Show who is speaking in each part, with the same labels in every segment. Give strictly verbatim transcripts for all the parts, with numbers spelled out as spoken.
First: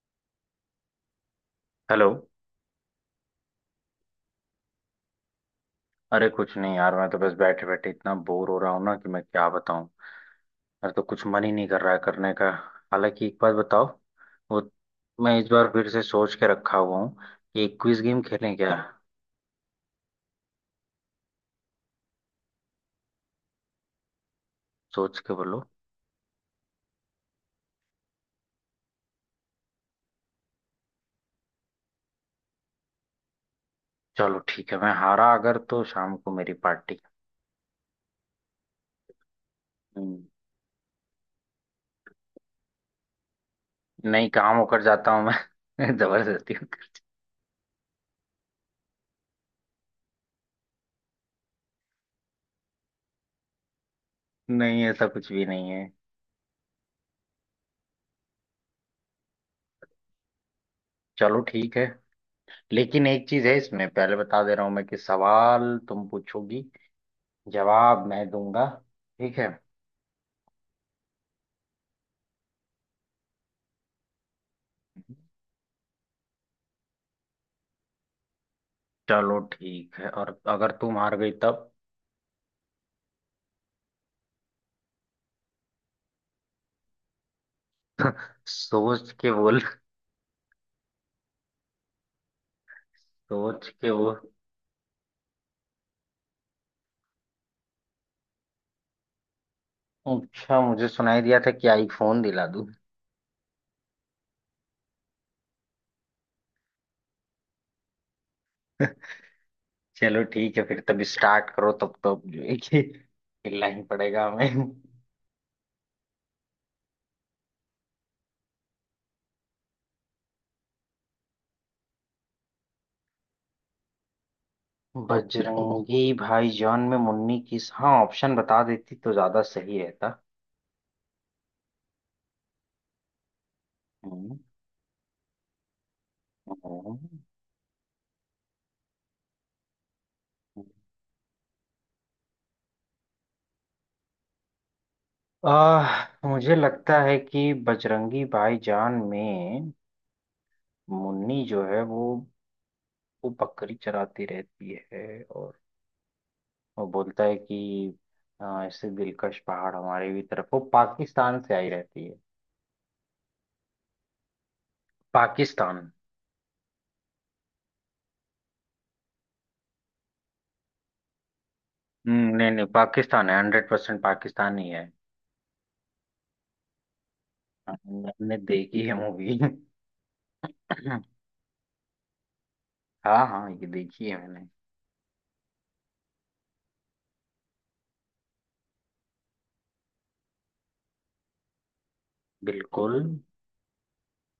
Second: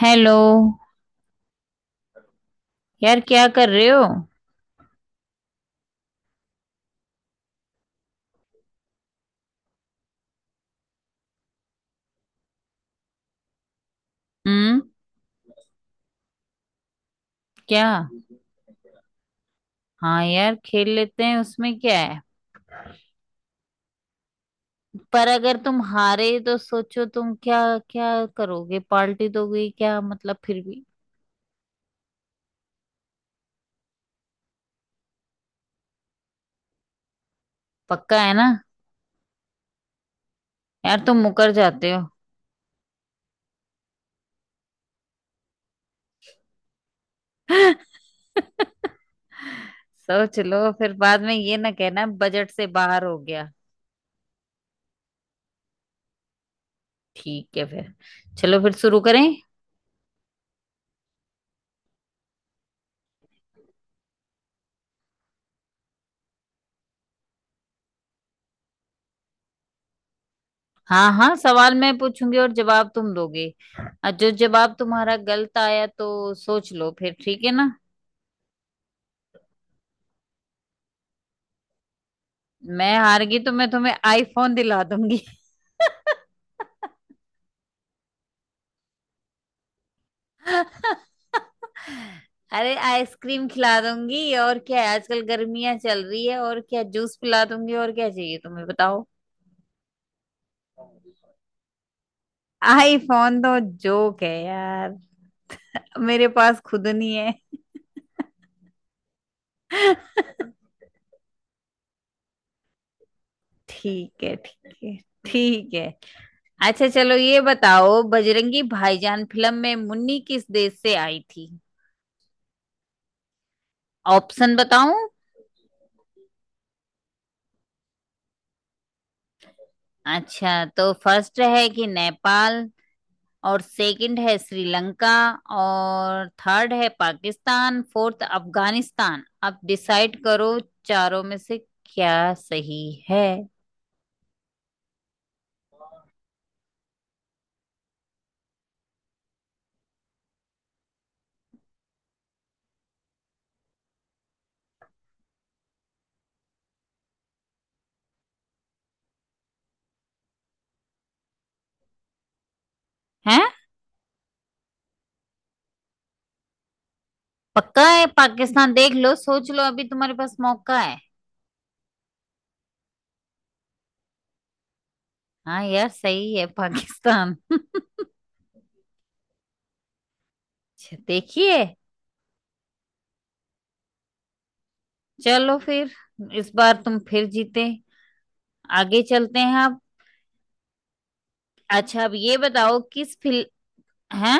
Speaker 1: Hello
Speaker 2: hello.
Speaker 1: यार, क्या कर रहे हो?
Speaker 2: अरे कुछ नहीं यार, मैं तो बस बैठे बैठे इतना बोर हो रहा हूँ ना कि मैं क्या बताऊँ। मेरा तो कुछ मन ही नहीं कर रहा है करने का। हालांकि एक बात बताओ। वो
Speaker 1: हम्म।
Speaker 2: मैं इस बार फिर से सोच के रखा हुआ हूँ कि एक
Speaker 1: क्या?
Speaker 2: क्विज गेम खेलें क्या?
Speaker 1: हाँ यार, खेल लेते हैं। उसमें क्या है?
Speaker 2: सोच
Speaker 1: पर
Speaker 2: के
Speaker 1: अगर
Speaker 2: बोलो।
Speaker 1: तुम हारे तो सोचो तुम क्या क्या करोगे, पार्टी दोगे क्या, मतलब फिर भी?
Speaker 2: चलो ठीक है, मैं हारा अगर तो शाम को मेरी पार्टी।
Speaker 1: पक्का है ना?
Speaker 2: हम्म।
Speaker 1: यार, तुम मुकर जाते हो।
Speaker 2: नहीं, काम होकर जाता हूँ मैं जबरदस्ती होकर।
Speaker 1: सोच लो, फिर बाद में ये ना कहना बजट से बाहर हो गया।
Speaker 2: नहीं, ऐसा कुछ भी नहीं है।
Speaker 1: ठीक है फिर। चलो फिर शुरू करें।
Speaker 2: चलो ठीक है। लेकिन एक चीज है, इसमें पहले बता दे रहा हूँ मैं कि सवाल तुम पूछोगी, जवाब मैं दूंगा। ठीक है?
Speaker 1: हाँ, हाँ, सवाल मैं पूछूंगी और जवाब तुम दोगे। और जो जवाब तुम्हारा गलत आया तो सोच लो फिर। ठीक है ना?
Speaker 2: चलो ठीक है, और अगर तू हार गई तब?
Speaker 1: मैं हार गई तो मैं तुम्हें आईफोन दिला दूंगी।
Speaker 2: सोच के बोल।
Speaker 1: अरे, आइसक्रीम
Speaker 2: सोच
Speaker 1: खिला
Speaker 2: के वो
Speaker 1: दूंगी और क्या है, आजकल गर्मियां चल रही है, और क्या जूस पिला दूंगी, और क्या चाहिए तुम्हें, बताओ।
Speaker 2: अच्छा, मुझे सुनाई दिया था कि आईफोन दिला दूं।
Speaker 1: आईफोन तो जोक है यार, मेरे पास खुद नहीं है।
Speaker 2: चलो ठीक है फिर, तब स्टार्ट करो, तब तो अब जो है कि खेलना ही
Speaker 1: ठीक
Speaker 2: पड़ेगा
Speaker 1: है,
Speaker 2: हमें।
Speaker 1: ठीक है, ठीक है। अच्छा, चलो ये बताओ, बजरंगी भाईजान फिल्म में मुन्नी किस देश से आई थी? ऑप्शन बताऊं?
Speaker 2: बजरंगी भाईजान में मुन्नी किस, हाँ ऑप्शन बता देती तो ज्यादा सही रहता।
Speaker 1: अच्छा, तो फर्स्ट है कि नेपाल, और सेकंड
Speaker 2: हम्म।
Speaker 1: है श्रीलंका, और थर्ड है
Speaker 2: हम्म।
Speaker 1: पाकिस्तान, फोर्थ अफगानिस्तान। अब डिसाइड करो, चारों में से क्या सही है?
Speaker 2: आह, मुझे लगता है कि बजरंगी भाईजान में मुन्नी जो है वो वो बकरी चराती रहती है, और वो बोलता है कि आ, ऐसे दिलकश पहाड़ हमारे भी तरफ, वो पाकिस्तान से आई रहती है।
Speaker 1: हैं?
Speaker 2: पाकिस्तान।
Speaker 1: पक्का है पाकिस्तान? देख लो, सोच लो, अभी तुम्हारे पास मौका है।
Speaker 2: हम्म, नहीं नहीं, पाकिस्तान है, हंड्रेड परसेंट पाकिस्तान ही है।
Speaker 1: हाँ यार, सही है पाकिस्तान।
Speaker 2: हाँ,
Speaker 1: अच्छा।
Speaker 2: मैंने देखी है मूवी।
Speaker 1: देखिए।
Speaker 2: हाँ हाँ, ये देखी है मैंने।
Speaker 1: चलो फिर, इस बार तुम फिर जीते। आगे चलते हैं आप। अच्छा, अब ये बताओ,
Speaker 2: बिल्कुल।
Speaker 1: किस फिल्म हैं?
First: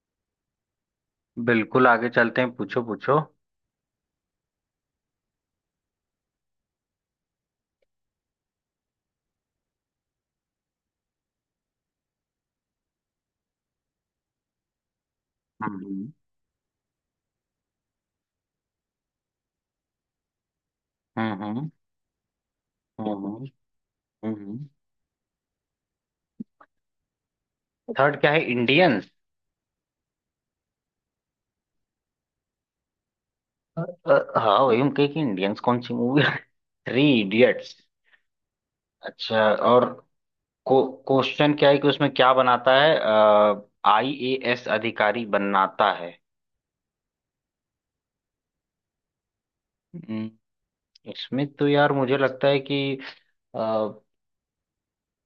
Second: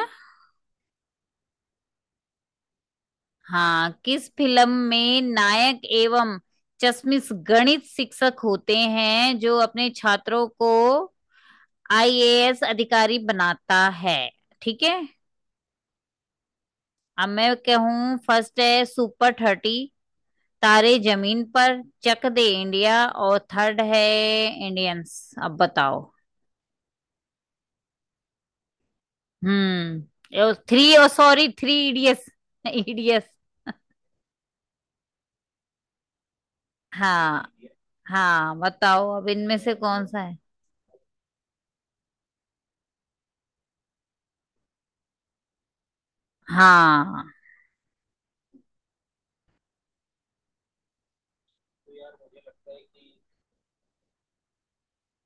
Speaker 2: बिल्कुल आगे चलते हैं, पूछो पूछो।
Speaker 1: हाँ, किस फिल्म में नायक एवं चश्मिश गणित शिक्षक होते हैं जो अपने छात्रों को आईएएस अधिकारी बनाता है? ठीक है?
Speaker 2: हम्म।
Speaker 1: अब मैं कहूँ, फर्स्ट है सुपर थर्टी, तारे जमीन
Speaker 2: हम्म।
Speaker 1: पर, चक दे इंडिया, और
Speaker 2: हम्म।
Speaker 1: थर्ड है
Speaker 2: हम्म।
Speaker 1: इंडियंस। अब बताओ।
Speaker 2: थर्ड क्या है, इंडियंस?
Speaker 1: हम्म, थ्री और सॉरी, थ्री इडियट्स, इडियट्स।
Speaker 2: अ, हाँ वही हम कहे कि इंडियंस कौन सी मूवी है। थ्री
Speaker 1: हाँ,
Speaker 2: इडियट्स।
Speaker 1: हाँ, बताओ अब
Speaker 2: अच्छा,
Speaker 1: इनमें से
Speaker 2: और
Speaker 1: कौन सा है।
Speaker 2: को क्वेश्चन क्या है कि उसमें क्या बनाता है, आई ए एस अधिकारी बनाता है।
Speaker 1: हाँ,
Speaker 2: हम्म, इसमें तो यार मुझे लगता है कि अ,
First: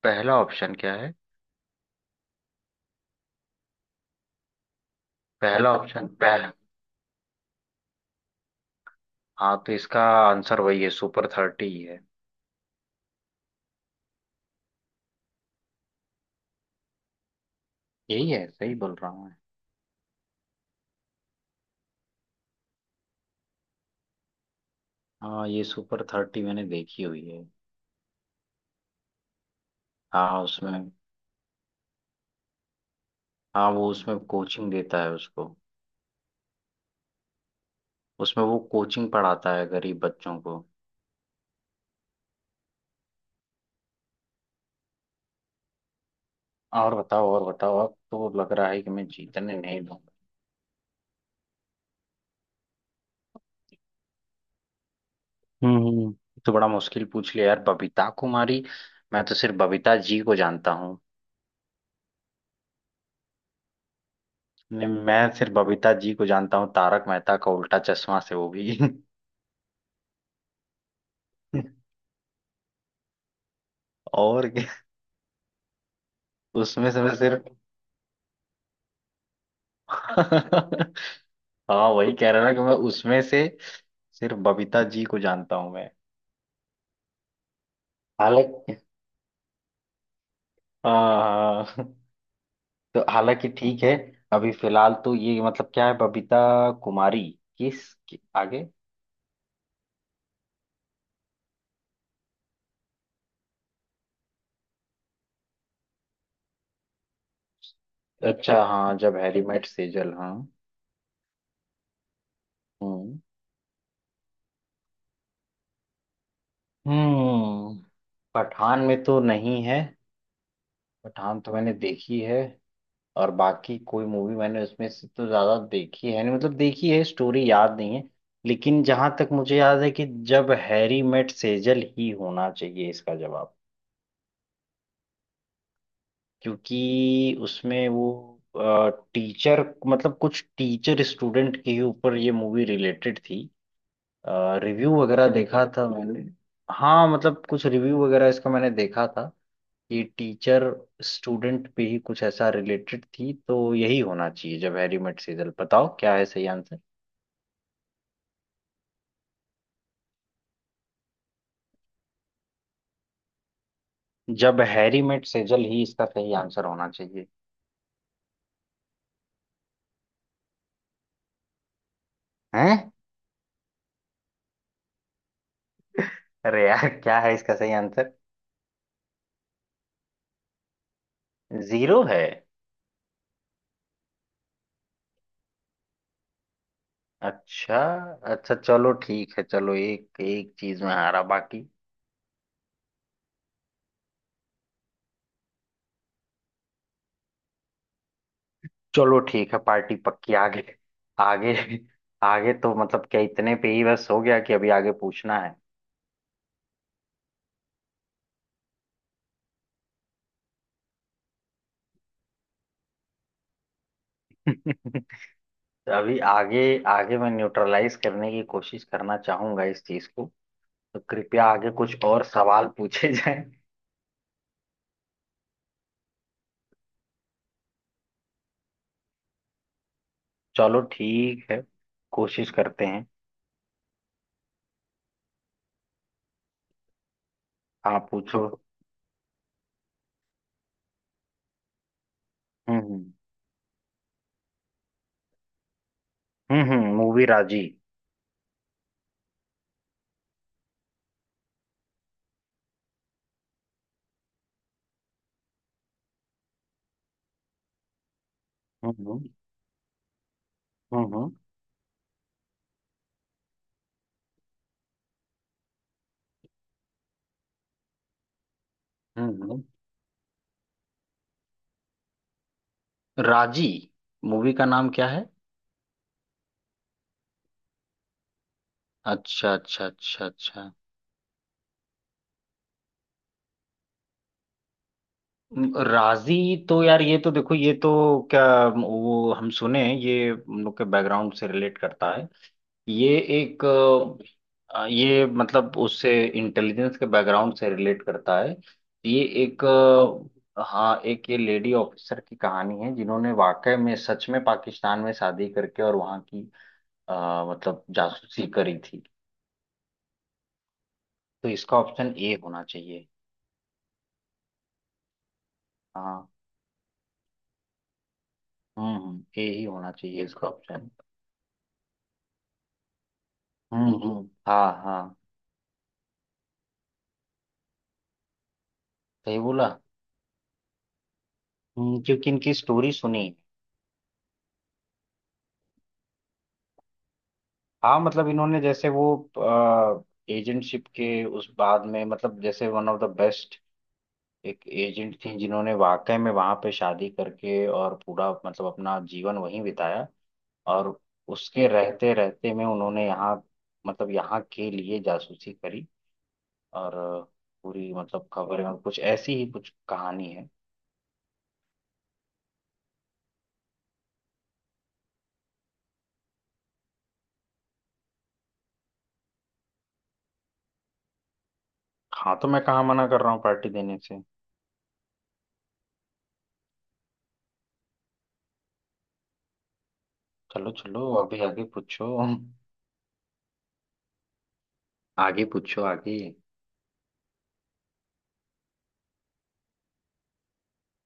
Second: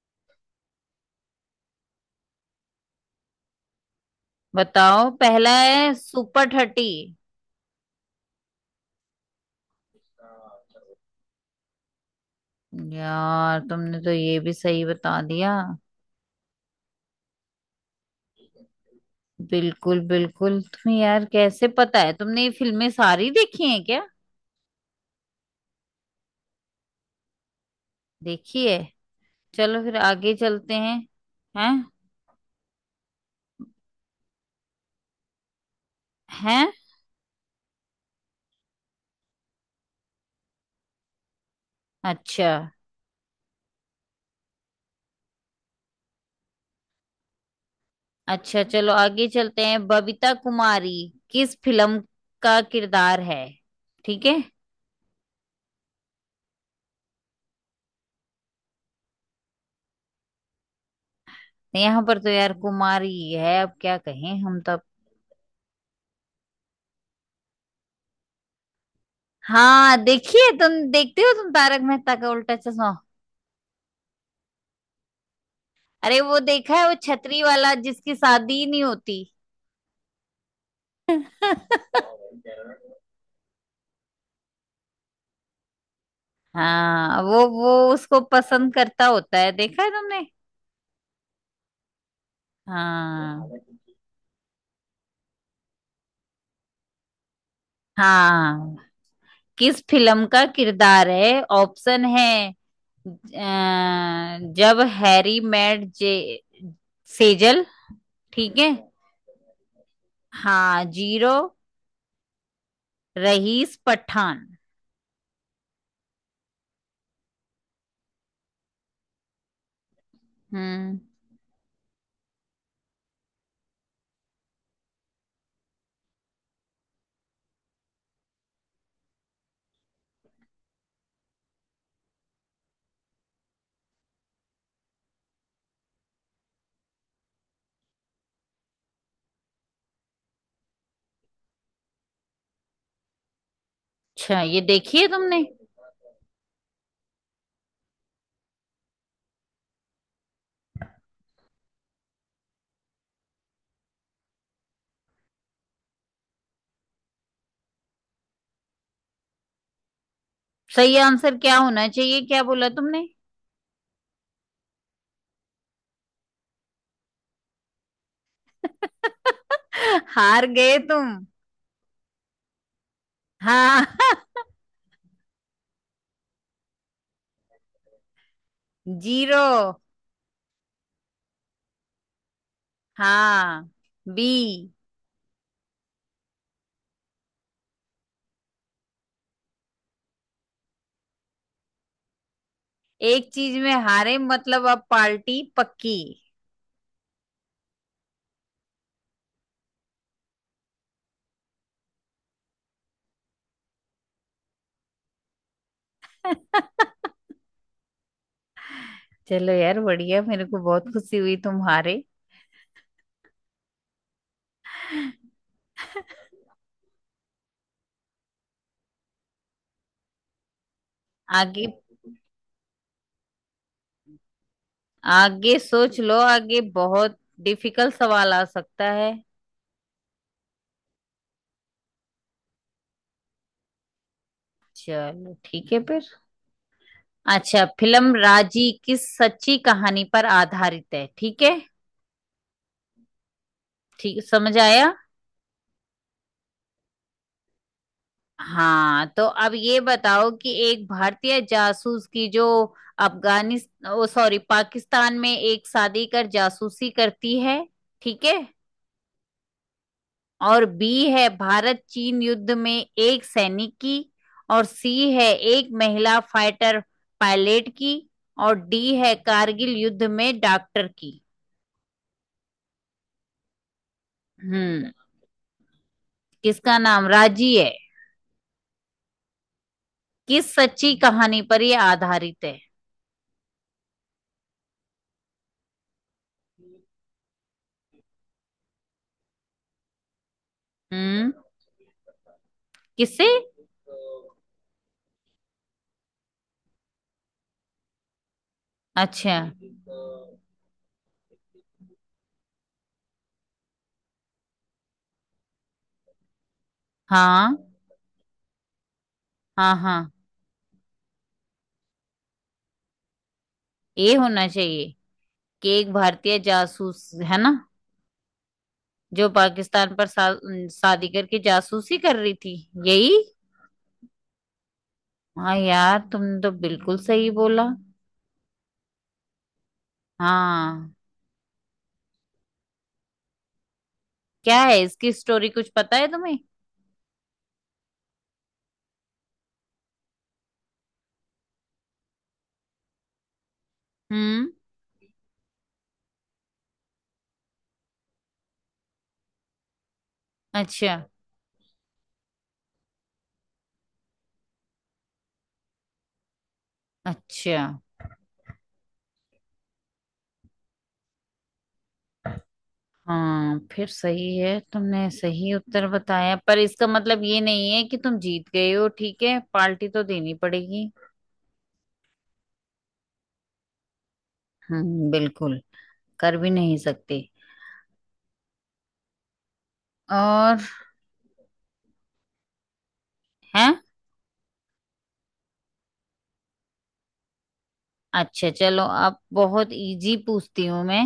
Speaker 2: पहला ऑप्शन क्या है,
Speaker 1: बताओ, पहला
Speaker 2: पहला
Speaker 1: है
Speaker 2: ऑप्शन
Speaker 1: सुपर
Speaker 2: पहला।
Speaker 1: थर्टी।
Speaker 2: हाँ, तो इसका आंसर वही है, सुपर थर्टी ही है।
Speaker 1: यार, तुमने तो ये भी सही बता दिया।
Speaker 2: यही है, सही बोल रहा हूँ मैं।
Speaker 1: बिल्कुल, बिल्कुल, तुम्हें यार कैसे पता है? तुमने ये फिल्में सारी देखी हैं क्या?
Speaker 2: हाँ, ये सुपर थर्टी मैंने देखी हुई है।
Speaker 1: देखी है। चलो फिर, आगे
Speaker 2: हाँ
Speaker 1: चलते
Speaker 2: उसमें,
Speaker 1: हैं। हैं?
Speaker 2: हाँ वो उसमें कोचिंग देता है उसको,
Speaker 1: हैं?
Speaker 2: उसमें वो कोचिंग पढ़ाता है गरीब बच्चों को।
Speaker 1: अच्छा।
Speaker 2: हाँ, और बताओ और बताओ, अब तो लग
Speaker 1: अच्छा,
Speaker 2: रहा है कि
Speaker 1: चलो,
Speaker 2: मैं
Speaker 1: आगे
Speaker 2: जीतने
Speaker 1: चलते
Speaker 2: नहीं
Speaker 1: हैं।
Speaker 2: दूंगा।
Speaker 1: बबीता कुमारी किस फिल्म का किरदार है? ठीक है?
Speaker 2: हम्म। तो बड़ा मुश्किल पूछ लिया यार, बबीता कुमारी। मैं तो सिर्फ बबीता जी को जानता हूँ।
Speaker 1: यहाँ पर तो यार कुमारी ही है, अब क्या कहें, हम तो अब-
Speaker 2: नहीं, मैं सिर्फ बबीता जी को जानता हूँ तारक मेहता का उल्टा चश्मा से, वो भी।
Speaker 1: हाँ, देखिए, तुम देखते हो तुम तारक मेहता का उल्टा चश्मा?
Speaker 2: और क्या?
Speaker 1: अरे, वो देखा है,
Speaker 2: उसमें
Speaker 1: वो
Speaker 2: से मैं
Speaker 1: छतरी
Speaker 2: सिर्फ
Speaker 1: वाला, जिसकी शादी ही नहीं होती।
Speaker 2: हाँ वही कह रहा ना कि मैं उसमें से सिर्फ बबीता जी को जानता हूँ मैं।
Speaker 1: हाँ, वो वो उसको पसंद
Speaker 2: हालांकि,
Speaker 1: करता होता है, देखा है तुमने?
Speaker 2: हाँ हाँ। तो हालांकि
Speaker 1: हाँ,
Speaker 2: ठीक है। अभी फिलहाल तो ये मतलब क्या है, बबीता कुमारी किस कि, आगे?
Speaker 1: हाँ, किस फिल्म का किरदार है? ऑप्शन है, अ, जब हैरी मेट जे सेजल।
Speaker 2: अच्छा,
Speaker 1: ठीक है?
Speaker 2: हाँ जब हैरी मेट सेजल, हाँ।
Speaker 1: हाँ, जीरो,
Speaker 2: हम्म।
Speaker 1: रईस, पठान।
Speaker 2: हम्म। पठान में तो नहीं है,
Speaker 1: हम्म।
Speaker 2: पठान तो मैंने देखी है, और बाकी कोई मूवी मैंने उसमें से तो ज्यादा देखी है नहीं, मतलब देखी है स्टोरी याद नहीं है। लेकिन जहां तक मुझे याद है कि जब हैरी मेट सेजल ही होना चाहिए इसका जवाब, क्योंकि उसमें वो टीचर, मतलब कुछ टीचर स्टूडेंट के ऊपर ये मूवी रिलेटेड थी,
Speaker 1: अच्छा, ये
Speaker 2: रिव्यू
Speaker 1: देखिए
Speaker 2: वगैरह
Speaker 1: तुमने।
Speaker 2: देखा था मैंने। हाँ मतलब कुछ रिव्यू वगैरह इसका मैंने देखा था कि टीचर स्टूडेंट पे ही कुछ ऐसा रिलेटेड थी, तो यही होना चाहिए, जब हैरी मेट सेजल। बताओ क्या है सही आंसर।
Speaker 1: सही आंसर क्या होना चाहिए? क्या बोला तुमने?
Speaker 2: जब हैरी मेट सेजल ही इसका सही आंसर होना चाहिए।
Speaker 1: हार गए तुम।
Speaker 2: हैं?
Speaker 1: हाँ।
Speaker 2: अरे यार, क्या है इसका सही आंसर?
Speaker 1: जीरो।
Speaker 2: जीरो है?
Speaker 1: हाँ। बी।
Speaker 2: अच्छा। अच्छा चलो ठीक है, चलो एक एक चीज में हारा बाकी।
Speaker 1: एक चीज में हारे मतलब, अब पार्टी पक्की।
Speaker 2: चलो ठीक है, पार्टी पक्की, आगे, आगे। आगे तो मतलब क्या, इतने पे ही बस हो गया कि अभी आगे पूछना है?
Speaker 1: चलो यार, बढ़िया, मेरे को बहुत खुशी हुई तुम हारे।
Speaker 2: अभी आगे, आगे मैं न्यूट्रलाइज करने की कोशिश करना चाहूंगा इस चीज को, तो कृपया
Speaker 1: आगे,
Speaker 2: आगे कुछ और सवाल पूछे जाएं।
Speaker 1: आगे सोच लो, आगे बहुत डिफिकल्ट सवाल आ सकता है।
Speaker 2: चलो ठीक है, कोशिश करते हैं।
Speaker 1: चलो ठीक है फिर। अच्छा,
Speaker 2: आप
Speaker 1: फिल्म
Speaker 2: पूछो।
Speaker 1: राजी किस सच्ची कहानी पर आधारित है? ठीक है?
Speaker 2: हम्म।
Speaker 1: ठीक, समझ आया।
Speaker 2: हम्म हम्म मूवी राजी।
Speaker 1: हाँ, तो अब ये बताओ, कि एक भारतीय जासूस की, जो अफगानिस्तान, ओ सॉरी, पाकिस्तान में एक शादी कर जासूसी करती है, ठीक है?
Speaker 2: हम्म
Speaker 1: और
Speaker 2: हम्म।
Speaker 1: बी है
Speaker 2: हम्म
Speaker 1: भारत चीन युद्ध में एक सैनिक की, और सी है एक महिला फाइटर पायलट की, और डी है
Speaker 2: हम्म। हम्म।
Speaker 1: कारगिल युद्ध में डॉक्टर की।
Speaker 2: राजी मूवी का नाम
Speaker 1: हम्म,
Speaker 2: क्या है?
Speaker 1: किसका नाम राजी है?
Speaker 2: अच्छा अच्छा अच्छा
Speaker 1: किस
Speaker 2: अच्छा।
Speaker 1: सच्ची कहानी पर यह आधारित है?
Speaker 2: म, राजी तो यार, ये तो देखो, ये तो क्या, वो हम सुने ये हम लोग के
Speaker 1: हम्म,
Speaker 2: बैकग्राउंड से रिलेट करता है, ये
Speaker 1: किससे?
Speaker 2: एक अ, ये मतलब उससे इंटेलिजेंस के बैकग्राउंड से रिलेट करता है। ये
Speaker 1: अच्छा,
Speaker 2: एक अ, हाँ, एक ये लेडी ऑफिसर की कहानी है जिन्होंने वाकई में सच में पाकिस्तान में शादी करके और वहाँ की अ,
Speaker 1: हाँ,
Speaker 2: मतलब जासूसी करी थी।
Speaker 1: हाँ, हाँ,
Speaker 2: तो इसका ऑप्शन ए होना चाहिए।
Speaker 1: ये होना चाहिए, कि एक
Speaker 2: हाँ।
Speaker 1: भारतीय जासूस है ना,
Speaker 2: हम्म हम्म,
Speaker 1: जो
Speaker 2: ए ही होना
Speaker 1: पाकिस्तान पर
Speaker 2: चाहिए
Speaker 1: सा,
Speaker 2: इसका ऑप्शन।
Speaker 1: शादी करके जासूसी कर रही थी, यही।
Speaker 2: हम्म हम्म, हाँ हाँ,
Speaker 1: हाँ यार, तुमने तो बिल्कुल सही बोला।
Speaker 2: सही बोला।
Speaker 1: हाँ।
Speaker 2: हम्म, क्योंकि इनकी स्टोरी सुनी।
Speaker 1: क्या है इसकी स्टोरी, कुछ पता है तुम्हें?
Speaker 2: हाँ, मतलब इन्होंने जैसे वो एजेंटशिप के उस बाद में, मतलब जैसे वन ऑफ द बेस्ट
Speaker 1: हम्म।
Speaker 2: एक एजेंट थी जिन्होंने वाकई में वहां पे शादी करके और पूरा मतलब अपना जीवन वहीं बिताया, और
Speaker 1: अच्छा,
Speaker 2: उसके रहते रहते में उन्होंने यहाँ, मतलब यहाँ के लिए जासूसी करी, और अ,
Speaker 1: अच्छा।
Speaker 2: पूरी मतलब खबर है, कुछ ऐसी ही कुछ कहानी है।
Speaker 1: हाँ, फिर सही है, तुमने सही उत्तर बताया, पर इसका मतलब ये नहीं है कि तुम जीत गए हो। ठीक है, पार्टी तो देनी पड़ेगी।
Speaker 2: हाँ, तो मैं कहाँ मना कर रहा हूँ पार्टी देने से।
Speaker 1: हम्म, बिल्कुल, कर भी नहीं सकते। और?
Speaker 2: चलो चलो, अभी आगे पूछो,
Speaker 1: है?
Speaker 2: आगे पूछो, आगे।
Speaker 1: अच्छा चलो, अब बहुत इजी पूछती हूँ मैं।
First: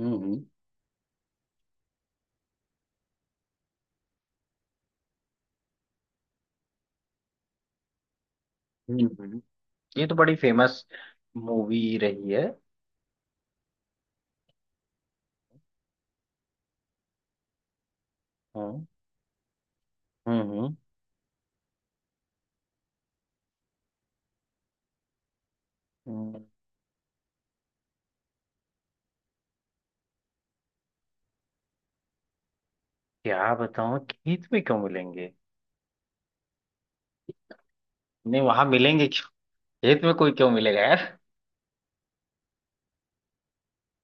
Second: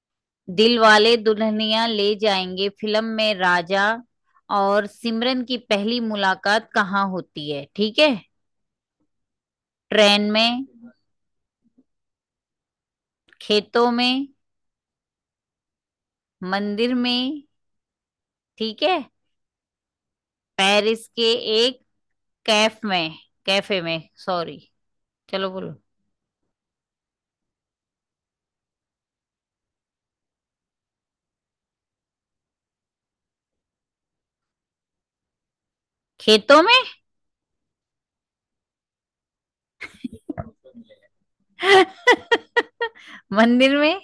Speaker 2: हम्म। हम्म।
Speaker 1: दिल वाले दुल्हनिया ले जाएंगे फिल्म में राजा और सिमरन की पहली मुलाकात कहाँ होती है? ठीक है?
Speaker 2: हम्म। हम्म। ये तो
Speaker 1: ट्रेन
Speaker 2: बड़ी
Speaker 1: में,
Speaker 2: फेमस मूवी रही है।
Speaker 1: खेतों में, मंदिर में, ठीक
Speaker 2: हम्म।
Speaker 1: है?
Speaker 2: हम्म। हम्म।
Speaker 1: पेरिस के एक कैफ में, कैफे में सॉरी। चलो, बोलो।
Speaker 2: हम्म। क्या बताऊँ, खेत में क्यों मिलेंगे,
Speaker 1: खेतों में,
Speaker 2: नहीं वहां मिलेंगे क्यों, खेत में कोई क्यों मिलेगा यार,
Speaker 1: मंदिर में,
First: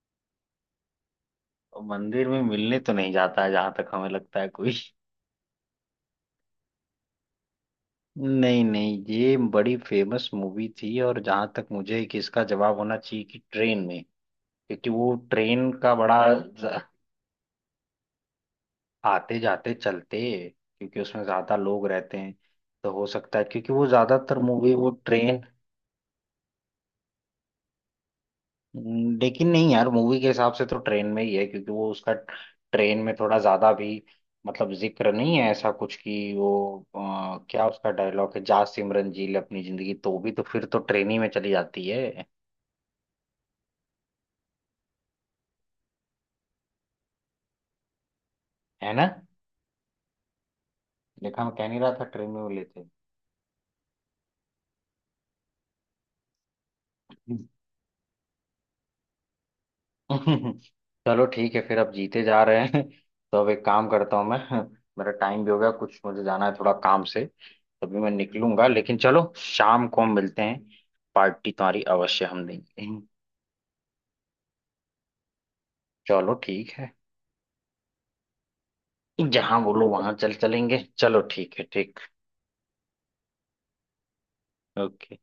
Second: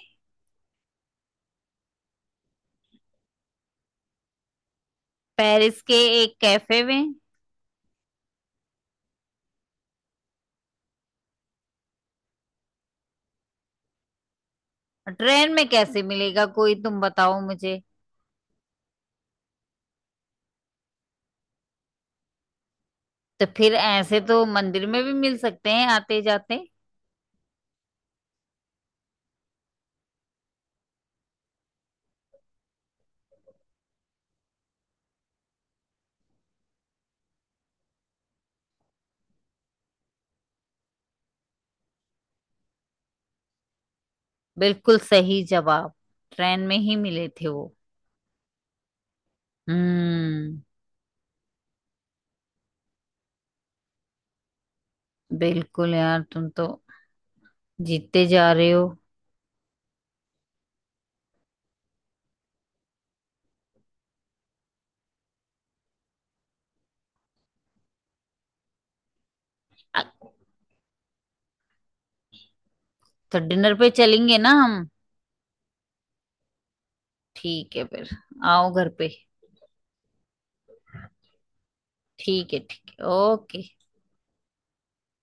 Speaker 2: और मंदिर में मिलने तो नहीं जाता है जहां तक हमें लगता है कोई।
Speaker 1: पेरिस के एक कैफे में।
Speaker 2: नहीं नहीं, ये बड़ी फेमस मूवी थी, और जहां तक मुझे कि इसका जवाब होना चाहिए कि ट्रेन में, क्योंकि वो
Speaker 1: ट्रेन में
Speaker 2: ट्रेन का
Speaker 1: कैसे
Speaker 2: बड़ा
Speaker 1: मिलेगा कोई, तुम बताओ मुझे।
Speaker 2: आते जाते चलते, क्योंकि उसमें ज्यादा लोग रहते हैं, तो हो सकता है
Speaker 1: तो
Speaker 2: क्योंकि
Speaker 1: फिर
Speaker 2: वो
Speaker 1: ऐसे
Speaker 2: ज्यादातर
Speaker 1: तो
Speaker 2: मूवी
Speaker 1: मंदिर
Speaker 2: वो
Speaker 1: में भी मिल
Speaker 2: ट्रेन,
Speaker 1: सकते हैं, आते जाते।
Speaker 2: लेकिन नहीं यार मूवी के हिसाब से तो ट्रेन में ही है, क्योंकि वो उसका ट्रेन में थोड़ा ज्यादा भी मतलब जिक्र नहीं है ऐसा कुछ कि वो अ, क्या उसका डायलॉग है जा सिमरन जी ले अपनी जिंदगी, तो भी तो फिर तो ट्रेन ही में चली जाती है।
Speaker 1: बिल्कुल सही जवाब, ट्रेन में ही मिले थे वो।
Speaker 2: है ना?
Speaker 1: हम्म,
Speaker 2: देखा, मैं कह नहीं रहा था ट्रेन में वो लेते
Speaker 1: बिल्कुल यार, तुम तो
Speaker 2: हैं।
Speaker 1: जीतते जा रहे हो।
Speaker 2: चलो ठीक है फिर, अब जीते जा रहे हैं। तो अब एक काम करता हूँ मैं। मेरा टाइम भी हो गया कुछ, मुझे जाना है थोड़ा काम से, तभी मैं निकलूंगा, लेकिन चलो शाम को
Speaker 1: अ-
Speaker 2: हम मिलते हैं, पार्टी तुम्हारी अवश्य हम देंगे।
Speaker 1: तो डिनर पे चलेंगे ना हम?
Speaker 2: चलो ठीक है।
Speaker 1: ठीक है फिर, आओ घर पे।
Speaker 2: जहाँ बोलो वहां चल चलेंगे, चलो ठीक है, ठीक।
Speaker 1: ठीक है, ठीक है, ओके।
Speaker 2: ओके।